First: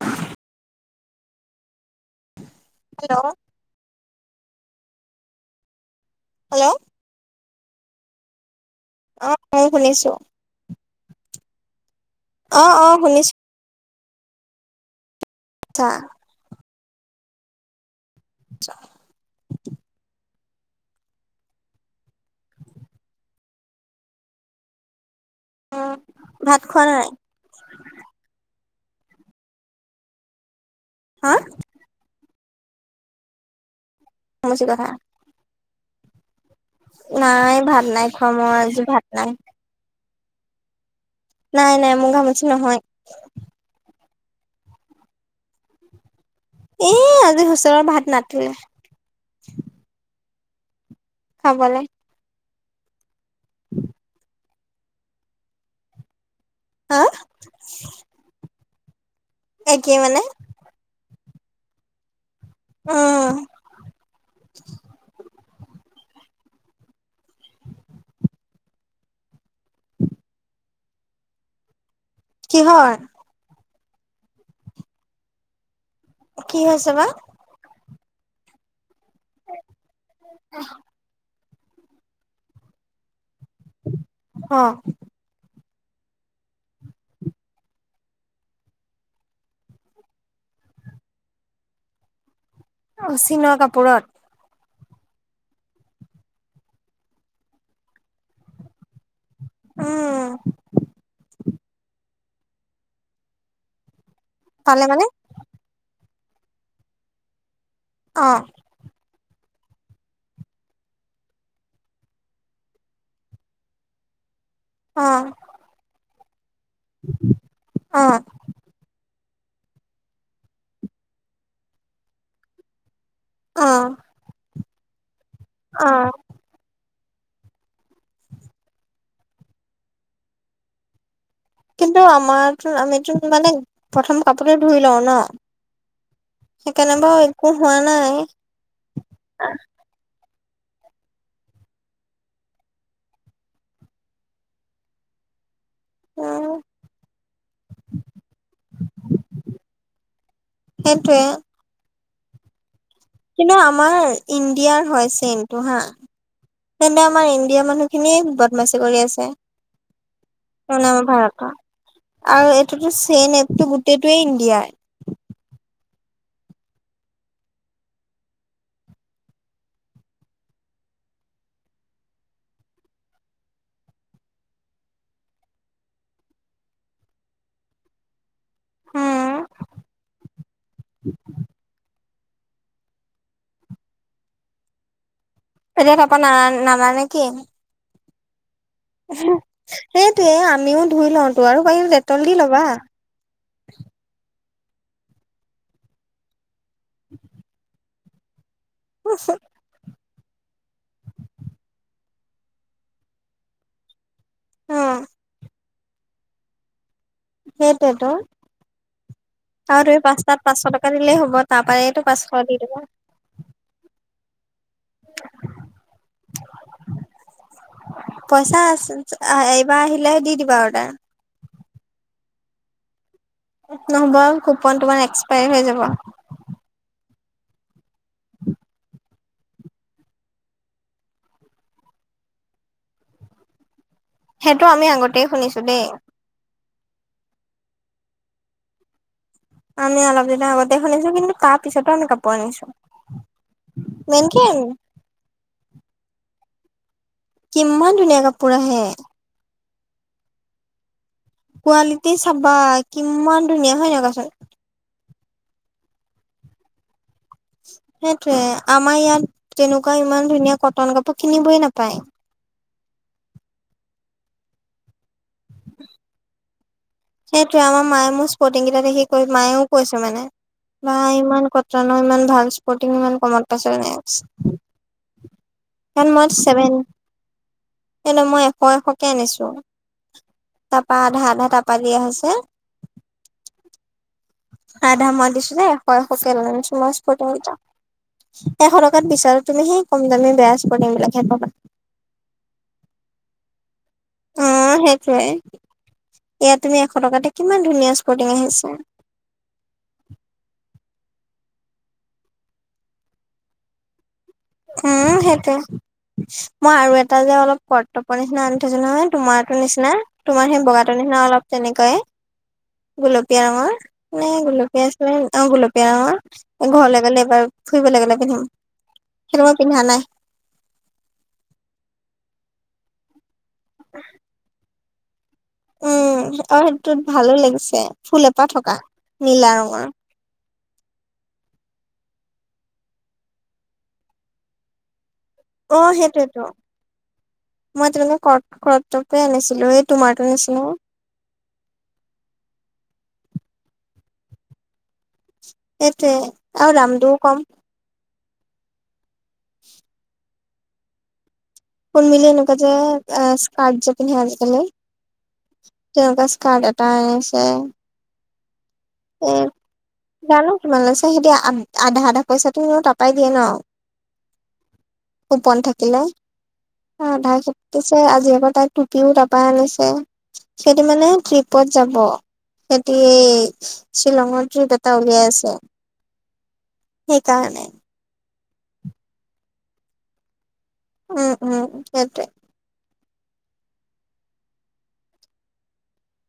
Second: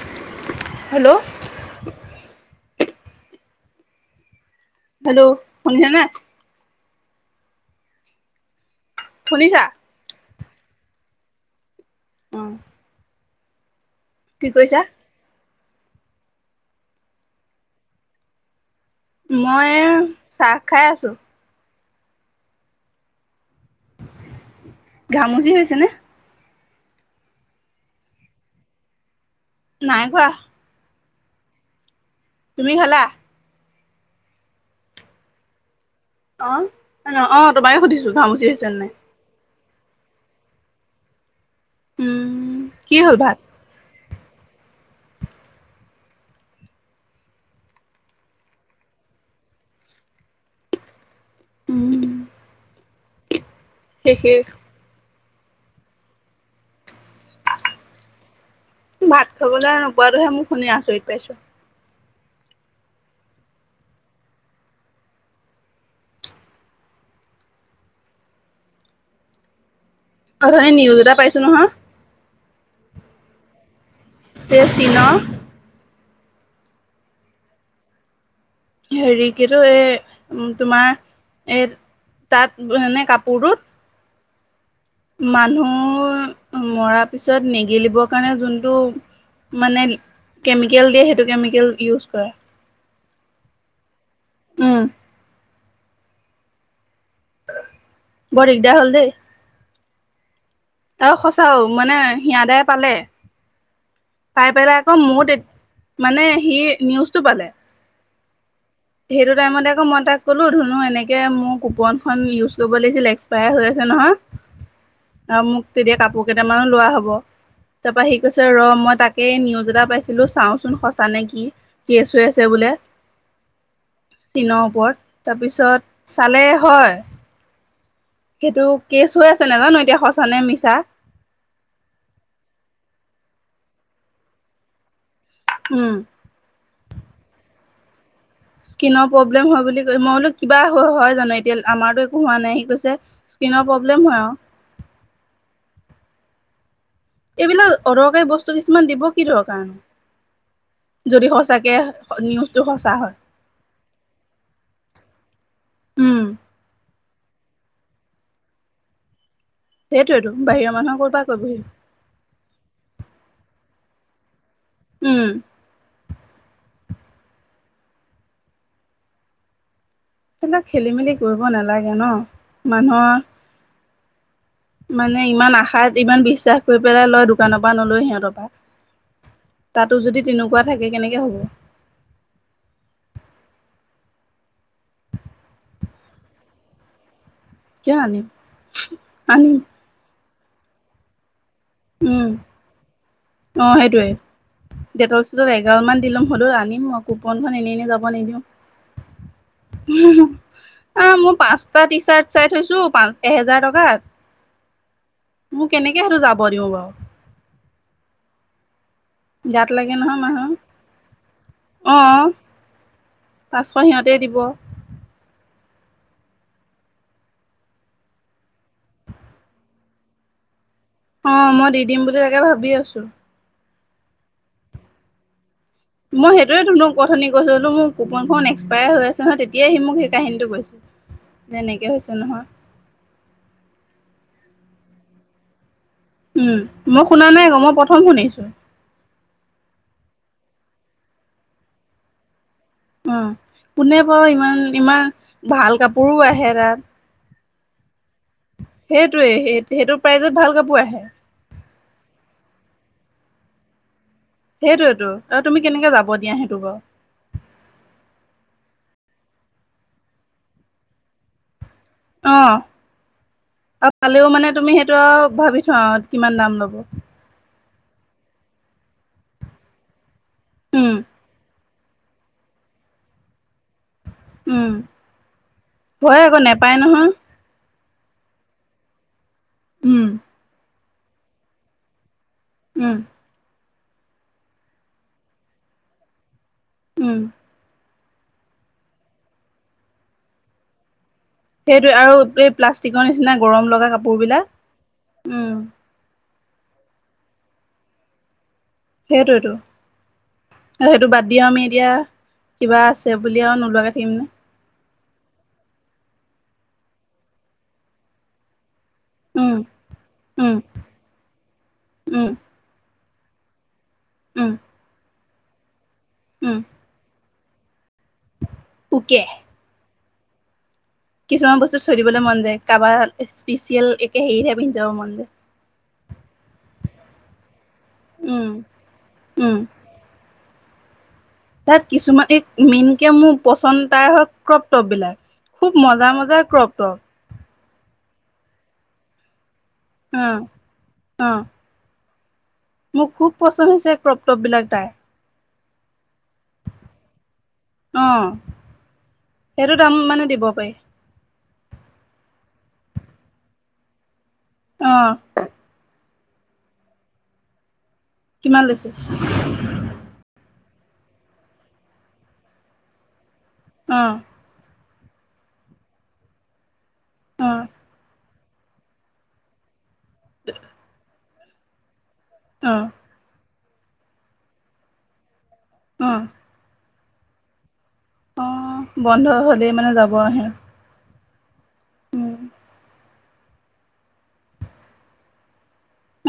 অ hello hello hello সন্ধিয়া না hello অ শুনিছা মই শুনিছো অ শুনিছো কি কৰিছা ত [unintelligible] মই চাহ খাই আছোঁ ঘামচি অ হৈছেনে ভাত খোৱা নাই নাই খোৱা হা তুমি খলা মজোগ হ অ অ নাই তোমাকে ভাত নাই সুধিছো খোৱা ম ঘামুচি হৈছে নে আজি ভাত নাই নাই নাই মোৰ গামুচি উম নহয় কি হ'ল ভাত এ আজি হুচৰৰ ভাত নাতিলেে খাবলৈ উম সে হা ভাত খাবলৈ একেই মানে নোপোৱাটোহে মোক শুনি আচৰিত পাইছো উ অধ নিউজ এটা পাইছো নহয় কি হয় তেেৰচিনা কি হৈছে বা হেৰি কিো এই তোমাৰ এই তাত এনেই কাপোৰটোত অ মানুহ মৰা পিছত নিগেলিবৰ কাৰণে যোনটো মানে কেমিকেল দিয়ে সেইটো কেমিকেল ইউজ কৰা অচি নোৱা কাপোৰত উম বৰ দিগদাৰ হ'ল দেই উম আৰু সঁচাও মানে হিয় দাই পালে পাই পেলাই পালে আকৌ মানে মোৰ মানে সি নিউজটো পালে অ [unintelligible] সেইটো টাইমতে আকৌ মই তাক ক'লোঁ ধুনো এনেকৈ মোৰ কুপনখন ইউজ কৰিব লাগিছিল এক্সপায়াৰ হৈ আছে নহয় অ অ মোক তেতিয়া কাপোৰ কেইটামানো লোৱা হব তাৰ অ পৰাৰা সি কৈছে ৰ মই তাকে নিউজ এটা পাইছিলোঁ চাওঁচোন সঁচা নে কি কেছ হৈ আছে বোলে অ চীনৰ ওপৰত তাৰপিছত অ চালে হয় সেইটো কেচ হৈ আছে নাজানো এতিয়া সঁচ নে মিছা কিন্তু আমাৰ আমিোন মানে প্ৰথম কাপোৰতে ধুই লওঁ ন উম। সেইকাৰনে বাৰু একো হোৱা নাই। কিনৰ প্ৰব্লেম হয় বুলি মই বোলো কিবা হয় জানো, এতিয়া আমাৰতো একো হোৱা নাই, সি কৈছে স্কিনৰ প্ৰব্লেম হয় আৰু। উম। এইবিলাক অদৰকাৰী বস্তু কিছুমান দিব কি দৰকাৰ সেইটোয়ে যদি সচাকে নিউজটো সঁচা হয়। কিন্তু আমাৰ ইণ্ডিয়াৰ হয় চেমটো হা? উম তেন্তে আমাৰ ইণ্ডিয়াৰ মানুহখিনিয়ে বদমাচি কৰি আছে। সেইটোয়েতো বাহিৰৰ মানে মানুহৰ আমাৰ ক'ৰ পৰা ভাৰাকা। কৰিবহি আৰু এইটোতো চেইন এপটো গোটেইটোৱে ইণ্ডিয়াৰ। উম। তেন্তে খেলি মেলি কৰিব নালাগে ন' মানুহৰ মানে ইমান আশাত, ইমান বিশ্বাস কৰি পেলাই লয়, দোকানৰপৰা নলৈ সিহঁতৰপা। উম তাতো যদি তেনেকুৱা থাকে কেনেকে হ'ব। এতিয়া তাৰপা না নানা নেকি? কিয় আনিম? আনিম সেইটোয়ে, আমিও ধুই লওঁতো আৰু পাহি ডেটল উম দি ল'বা। অ' সেইটোৱেই। ডেটল চেটল এঘালমান দি ল'ম হ'লেও আনি কুপনখন এনে এনেই যাব নিদিওঁ। [unintelligible] আ, মোৰ পাঁচটা টি চাৰ্ট চাই থৈছোঁ পাঁচ এহেজাৰ টকাত। উম মোক কেনেকে হেইটো যাব দিওঁ বাৰু। সেইটোৱেতো গাত আৰু লাগে তুমি নহয় পাঁচটাত মানুহৰ পাঁচশ টকা দিলেই হ'ব, অ তাৰপাইতো পাঁচশ দি দিব। পাঁচশ সিহঁতেই দিব। [inaudible] পইচা আছে, এইবাৰ আহিলেহে দি দিবা অৰ্ডাৰ। অ' মই দি দিম বুলি তাকে ভাবি আছোঁ। নহ'ব কুপন তোমাৰ এক্সপায় হৈ যাব। মই সেইটোৱে ধুনক অথনি কৈছিলোঁ মোৰ কুপনখন এক্সপায়াৰ হৈ আছে নহয়, তেতিয়াই সি মোক সেই কাহিনীটো কৈছে। তেনেকে হৈছে নহয়। সেইটো আমি আগতেই শুনিছোঁ দেই। উম, মই শুনা নাই আকৌ, মই প্ৰথম শুনিছোঁ। আমি অলপ দিনৰ আগতে শুনিছোঁ কিন্তু তাৰ পিছতো আমি কাপোৰ আনিছোঁ। উম, কোনে বাৰু ইমান ইমান ভাল কাপোৰো আহে তাত। কিমান ধুনীয়া কাপোৰ আহে। সেইটোৱে সেই-সেইটো প্ৰাইজত ভাল কাপোৰ আহে। কোৱালিটি চাবা কিমান ধুনীয়া হয় নাই কোৱাচোন? সেইটোয়েতো আৰু তুমি কেনেকে যাব দিয়া সেইটো বাৰু। সেইটোয়ে, আমাৰ ইয়াত তেনেকুৱা ইমান ধুনীয়া কটন কাপোৰ কিনিবয় নাপায়। অ' আৰু পালেও মানে তুমি সেইটো আৰু ভাবি চোৱা আৰু কিমান দাম ল'ব। সেইটোৱে, আমাৰ মায়ে মোৰ স্পৰ্টিং কেইটা দেখি কৈ মায়েও কৈছে মানে উম, বা ইমান ক কটনৰ ইমান ভাল স্পৰ্টিং ইমান কমত পাইছ এনেকে কৈছে। উম, হয় আকৌ নেপায় নহয়। সেইটো মই এশ এশকে আনিছোঁ। উম। তাৰপা আধা আধা তাৰপা দিয়া হৈছে। উম। আধা মই দিছোঁ দেই, এশ এশকে লৈ আনিছোঁ উম, স্পৰ্টিং কেইটা। এশ টকাত বিচাৰো তুমি সে কম দামে বেয়া স্পৰ্টিং বিলাকহে পাবা এইটো আৰু এই প্লাষ্টিকৰ নিচিনা গৰম লগা কাপ অ সেইটয়ে এয়া তুমি এশ টকাতে কিমান ধুনীয়া স্কুটিং আহিছা সেইটো এইটো আৰু সেইটো বাদ দিওঁ আমি এতিয়া কিবা আছে বুলি আৰু নোলোৱাকৈ থাকিম নে উম সেইটোৱে মই আৰু এটা যে অলপ কৰ্তপ নিচিনা আনি থৈছো নহয় উম, তোমাৰো নিচিনা তোমাৰ উম, সেই বগাৰ নিচিনা অলপ উম, তেনেকুৱয়ে গলপীয়া ৰঙৰ ন উম, গলপীয়া আ অ গলপীয়া উম, ন ঘৰলৈ গ'লে এবাৰ ফুৰিবলৈ গলে পিন্ধিম কে কিয় পিন্ধা নাই কিছুমান বস্তু থৈ দিবলৈ মন যায় কাৰোবাৰ স্পেচিয়েল একে হেৰিহে পিন্ধাব মন যায় উম অ সেইটোত ভালো লাগিছে ফুল এপাহ উম। থকা নীলা উম, ৰঙৰ তাত কিছুমান এই মেইনকে মোৰ পচন্দ তাৰ হ ক্ৰপটপ বিলাক খুব অ মজা মজা সেইটোয়েতো ক্ৰপ টপ মই তেনেকে কৰ কৰটকে আনিছিলো সেই অ অ মোৰ খুব পচন্দ হৈছে ক্ৰপটপ বিলাক তাইৰ সেইটোৱে আৰু ৰামদু কম অঁ সেইটো দাম মানে দিব পাৰে কোন মিল এনেকুৱ যে [unintelligible] যে পিনহে আজিকাল অঁ তেনেুৱা [unintelligible] এটা আনিছে কিমান লৈছে জানো তোমাল লৈ ছা সিদি আধা আধা পইচাটোও তাৰাপাই দিয়ে ন অ কোপন থাকিলে আধা অ', পিছে আজি আকৌ তাইৰ টুপিও তপা আনিছে সেইটো মানে ট্ৰিপত যাব অ', সিহতি শ্বিলঙৰ ট্ৰিপ এটা উলিয়াই আছে অ সেইকাৰণে অ বন্ধ হলেই মানে যাব আহি উম উম সেইটোয়ে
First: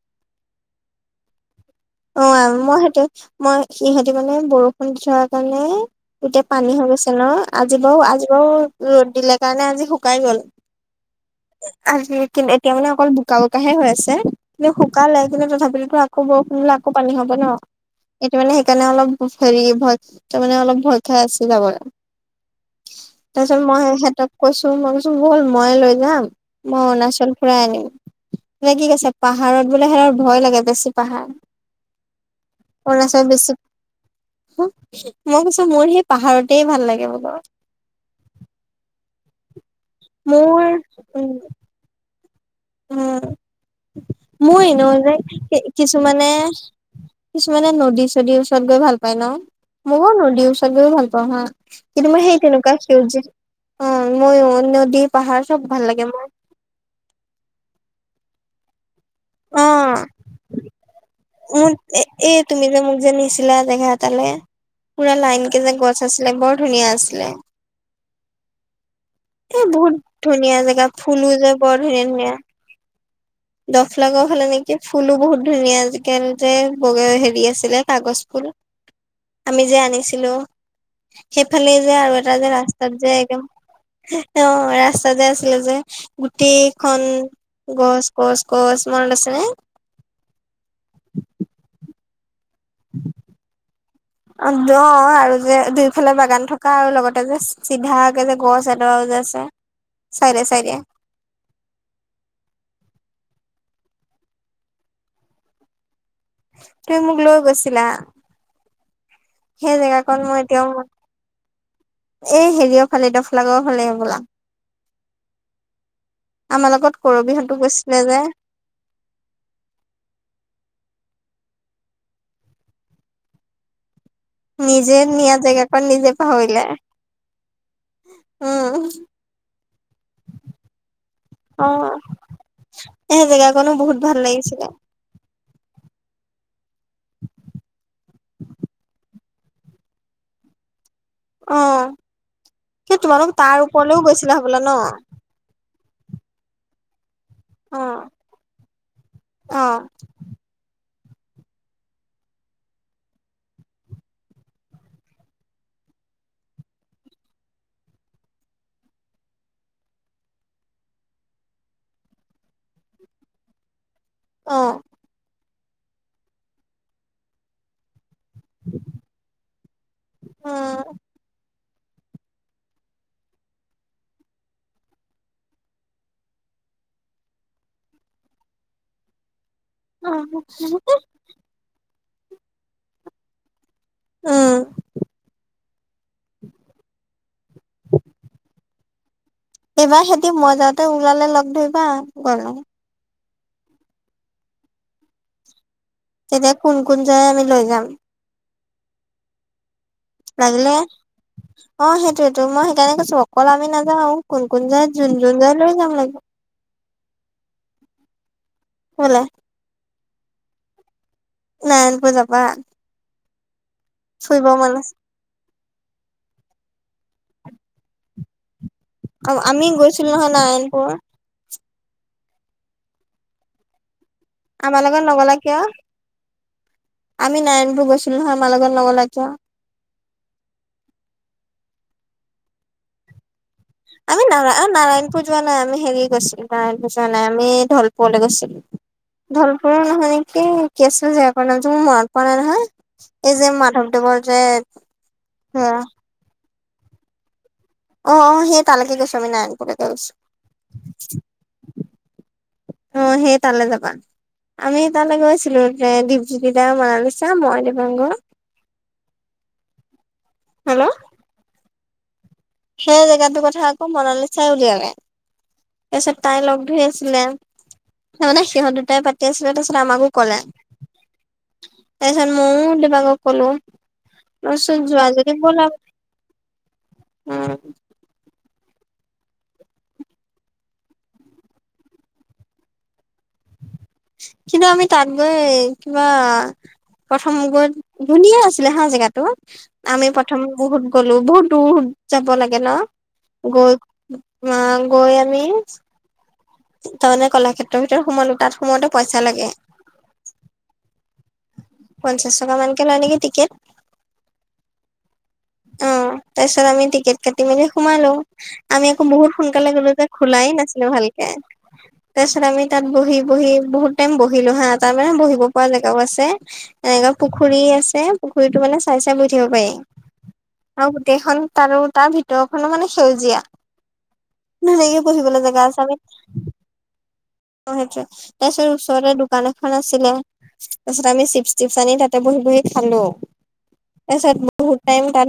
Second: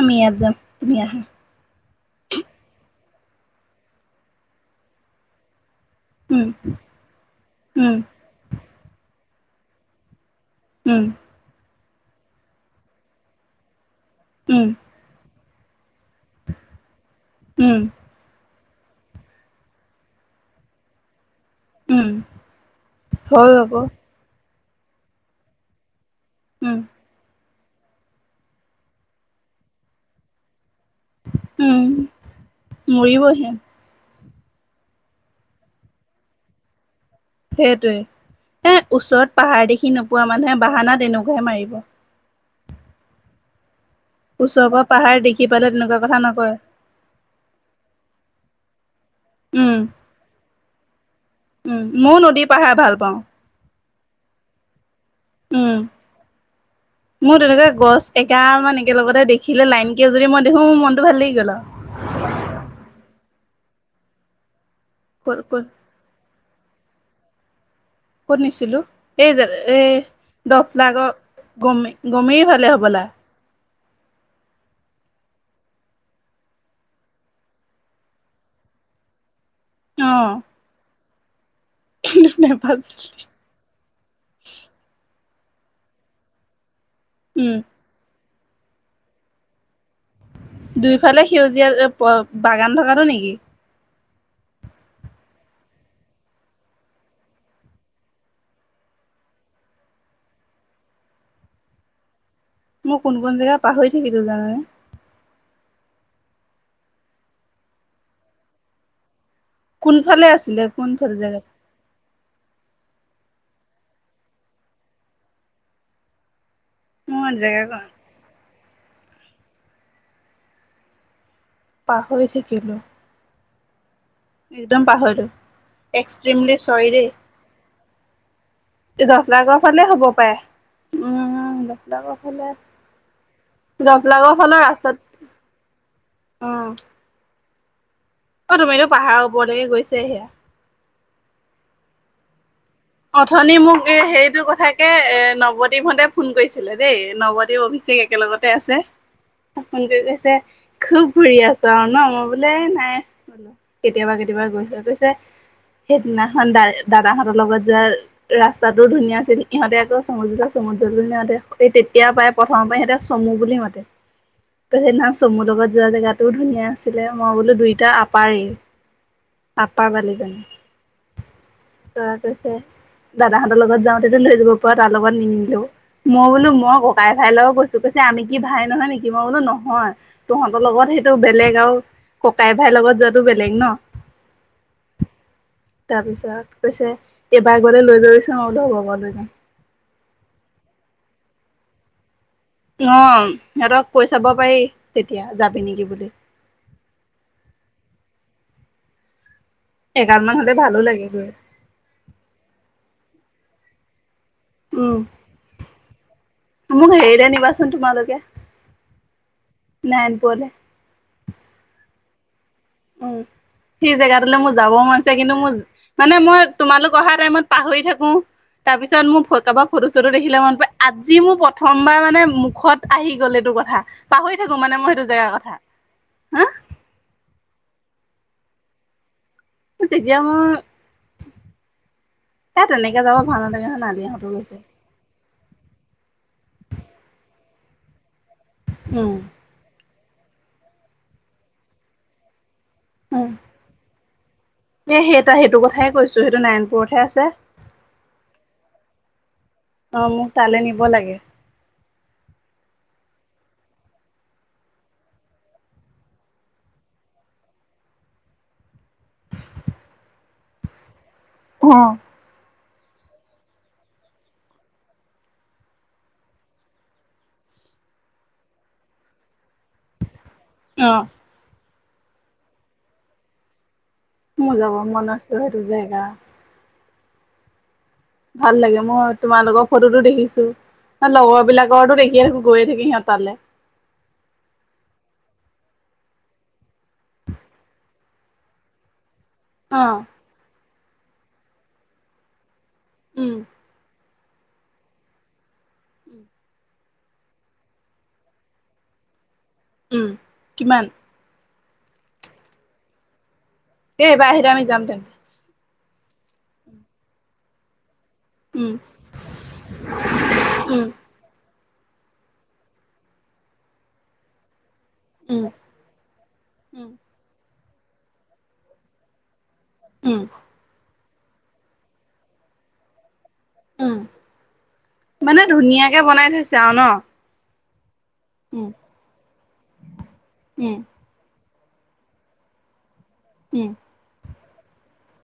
আমি ইয়াত যাম তুমি আহা অ মই সতে মই সিহতে মানে বৰষুণ দি থৰা কাৰণে এতিয়া উম, পানী হৈ গৈছে ন আজি উম, বাৰু আজি বাৰু ৰ'দ দিলে কাৰণে আজি শুকাই গ'ল উম আজি কিন এতিয়া মানে অকল বোকা বোকাহে হৈ আছে। উম, কিন্তুু শুক কালে কিন্তু তথাপিতোতো আকৌ বৰষুণ দিলে আকৌ পানী হ'ব ন! উম, এইটো মানে সেইকাৰণে অলপ হেৰি ভজ ত মানে অলপ ভজ খাই আছে যাবলে। উম, তাৰ হয় পিছত মই আকৌ এহেঁতক কৈছো মই কৈছো বল ময়ে লৈ যাম, উম, মই অৰুণাচল ফুৰাই আনিম। নে কি কৈছে, পাহাৰত বোলে সেৰ' ভয় লাগে, বেছি পাহাৰ। উম। অৰুণাচল মৰিবহে বেছি। হু, মই কৈছো মোৰ সেই পাহাৰতেই ভাল লাগে বোলো। সেইটোৱে এ, ওচৰত পাহাৰ দেখি নোপোৱা মানুহে মোৰ বাহানা তেনেকুৱাহে মাৰিব। হু। মো ওচৰৰ পৰা ইনৌ যে, পাহাৰ দেখি কে পালে তেনেকুৱা কথা কিছুমানে নকয়। কিছুমানে নদী চদীৰ ওচৰত গৈ ভাল পায় ন? উম, মোৰো নদী ওচৰত গৈ ভাল পাওঁ হাঁ। উম, কিন্তু ময়ো মই সেই নদী তেনেকুৱা পাহাৰ ভাল পাওঁ। সেউজীয়া অ', ময়ো, নদী, পাহাৰ চব উম, ভাল লাগে মৰ। মোৰ তেনেকুৱা গছ এগালমান একেলগতে অ দেখিলে লাইনকে যদি মই দেখো, মোৰ মনটো ভাল লাগি গ'ল আৰু। এ, এ, তুমি যে মোক যে নিছিলা জেগা এটালে, পুৰা ক'ত, ক'ত, লাইনকে যে গছ আছিলে, বৰ ধুনীয়া আছিলে! ক'ত নিছিলোঁ? এই যে, এ এই, বহুত ধুনীয়া জেগা ফুলো যে [unintelligible] ফালে হ'বলা। দফলাগড় ফালে নেকি! ফুলো বহুত ধুনীয়া! আজিকালি যে, বগা হেৰি আছিলে, কাগজ ফুল। [inaudible] আমি যে অ', আনিছিলোঁ, সেইফালেই যে আৰু কিন্তু এটা যে ৰাস্তাত যে, নেপাইছিলি। একদম অ'! ৰাস্তা যে আছিলে যে, গোটেইখন উম, গছ। গছ-গছ, মনত আছেনে? দুয়োফালে সেউজীয়া, [unintelligible] বাগান থকাটো নেকি? অ'! দ আৰু যে দুইফালে বাগান থকা আৰু লগতে যে চিধাকে যে, গছ এডৰাও যে আছে, চাইডে-চাইডে। মই কোন- কোন জেগা পাহৰি থাকিলোঁ, জানেনে? তুমি মোক লৈ গৈছিলা। সেই, জেগাকন কোনফালে মই আছিলে এতিয়াও কোনফালে জেগাত এই, হেৰিয়ৰ ফালে, দফলাগড় ফালে হ'বলা। আমাৰ লগত মই কৰবীহঁতো জেগা গৈছিলে যে। পাহৰি থাকিলোঁ। একদম নিজে পাহৰিলোঁ, নিয়া জেগাকন নিজে এক্সট্ৰিমলি পাহৰিলে চৰি দেই! উম দফলাগড় ফালে, হ'ব পাৰে! উম। উম, অ দফলাগড় ফালে, সেই জেগাকনো বহুত ভাল দফলাগড় ফালে, লাগিছিলে ৰাস্তাত। অ'! অ'! তুমিতো পাহাৰৰ ওপৰলৈকে গৈছে, সেয়া। অ'! সেই তোমালোক অঠনি তাৰ মোক, ওপৰলৈও গৈছিলা সেইটো হ'বলা ন কথাকে, নৱদ্বীপ হঁতে ফোন কৰিছিলে দেই, নৱ এ, অ', অভিষেক একেলগতে আছে। ফোন অ', কৰি কৈছে, খুউব ঘুৰি আছ আৰু ন'? মই বোলে নাই। বোলো কেতিয়াবা, কেতিয়াবা গৈছ, গৈছে। সেইদিনাখন, দা, দাদাহঁতৰ লগত যায়। ৰাস্তাটোও ধুনীয়া আছিল! ইহঁতে আকৌ, চমজিত চমুজ্জলৈ যাওঁতে, সেই তেতিয়াপাই প্ৰথম পাই, সিহঁতে চমো‌ বুলি মাতে। অ'! সেইনাখন, চমো লগত যোৱা, জেগাটোও ধুনীয়া আছিলে! মই বোলোঁ, দুইটা পাৰি। আপ্পাৰ বালিজান। অ', তৰপৰা, কৈছে! দাদাহঁতৰ লগত যাওঁতেটো, লৈ যাব পাৰা? তাৰ লগত নিনিলেও। মই বোলোঁ, মই ককাই-ভাইৰ লগত গৈছোঁ, কৈছে! আমি কি ভাই নহয়, নেকি? মই বোলোঁ, নহ হয়, তহঁতৰ লগত সেইটো বেলেগ আৰু ককাই ভাইৰ লগত যোৱাটো বেলেগ ন'! উম! তাৰপিছত, কৈছে! এইবাৰ গ'লে, লৈ যাবিচোন? মই বোলোঁ, হ'ব বাৰু লৈ যাম। এইবাৰ হেঁতি, মই যাওঁতে, ওলালে লগ ধৰিবা, গ'লে। অ'! সিহঁতক কৈ চাব পাৰি, তেতিয়া যাবি নেকি, বুলি। তেতিয়া, কোন কোন যায়, আমি লৈ যাম। এগালমান হ'লে, লাগিলে ভালো লাগে গৈ! অ'! সেইটোৱেটো, মই সেইকাৰণে কৈছোঁ! অকল আমি নাযাওঁ। কোন-কোন যায়, উম যোন-যোন যায়, লৈ যাম লাগিলে। মোক হেৰিলে নিবাচোন তোমালোকে? ক'লে? নাৰায়ণপুৰলে। নাৰায়ণপুৰ যাবা? উম, সেই জেগাটোলে, মোৰ যাব মন আছে! কিন্তু মোৰ, মানে মই, তোমালোক অহা টাইমত পাহৰি থাকোঁ। তাৰপিছত, মোৰ আমি কাৰোবাৰ গৈছিলো ফটো-চটো নহয় দেখিলে, মনত পৰে! নাৰায়ণপুৰ। আজি মোৰ প্ৰথমবাৰ মানে, মুখত আহি গ'ল, এইটো কথা। পাহৰি থাকোঁ, মানে আমাৰ মই লগত সেইটো জেগাৰ নগ'লা কথা। কিয়? হা আমি নাৰায়ণপুৰ গৈছিলোঁ নহয়, [unintelligible] তেতিয়া মোৰ, সেই, তেনেকে যাব ভাল নালাগে! আমি নালিহঁতো গৈছে নাৰা-নাৰায়ণপুৰ যোৱা নাই, আমি হেৰি গৈছিলো, নাৰায়ণপুৰ যোৱা নাই, আমি ঢলপুৱলৈ গৈছিলো। উম। ঢলপুৰৰ নহয় নেকি, কি আছিল হেইকাৰণে মোৰ মনত পৰা নাই উম নহয়। এই যে মাধৱদেবৰ যে এ সেই সেইটো হেয়া। কথাই কৈছো সেইটো নাৰায়ণপুৰতহে আছে। অ', অ' সেই তালৈকে গৈছোঁ, আমি নাৰায়ণপুৰলৈকে অ মোক তালৈ নিব গৈছোঁ। [inaudible] অ' সেই তালে যাবা। আমি তালৈ গৈছিলো, দীপজ্যোতি দা, মনালিচা, দীপাংকৰ। হেল্ল'। অ'। সেই জেগাটোৰ কথা আকৌ মনালীচাই উলিয়ালে। তাৰপিছত তাই লগ ধৰি আছিলে, তাৰমানানে সিহঁত দুটাই পাতি আছিলে, তাৰপিছত আমাকো ক'লে। অ'। তাৰপিছত ময়ো দিবাকক ক'লো। মই মোৰ যাব কৈছোঁ যোৱা মন আছে যদি সেইটো বলা, জেগা উম। ভাল লাগে, মই তোমালোকৰ ৰ ফটোটো দেখিছোঁ। লগৰ বিলাকৰতো দেখিয়ে থাকোঁ, গৈয়ে থাকে সিহঁত তালে। কিন্তু আমি তাত গৈ কিবা প্ৰথম গৈ, ধুনীয়া আছিলে হা, জেগাটো। অ আমি প্ৰথমে বহুত গ'লো, বহুত দূৰত যাব লাগে ন'? উম। গৈ তুমা গৈ আমি উম। তাৰমানে কলাক্ষেত্ৰৰ ভিতৰত সোমালোঁ, তাত সোমালে পইচা লাগে। উম, কিমান? পঞ্চাশ টকা মানকে লয় নেকি টিকেট। এ, এইবাৰ আহিলে আমি যাম দে। অ' তাৰপিছত আমি টিকেট কাটি মেলি সোমালোঁ, উম আমি বহুত সোনকালে গ'লো যে খোলাই উম নাছিলে ভালকে। তাৰপিছত আমি তাত বহি বহি, বহুত টাইম বহিলো হা। তাৰমানে উম বহিবপৰা জেগাও আছে, উম এনেকা পুখুৰী আছে, পুখুৰীটো মানে চাই চাই বহি থাকিব পাৰি। উম। আ, গোটেইখন তাৰো তাৰ ভিতৰখনো মানে সেউজীয়া। উম ধুনীয়াকে বহিবলে জেগা আছে আমি যাওঁ ন'? অ' সেইটোয়ে, তাৰপিছত উম ওচৰতে দোকান এখন আছিলে, উম তাৰপিছত আমি চিপ টিপছ আনি তাতে বহি বহি খালোঁ। উম। তাৰপিছত বহুত টাইম তাত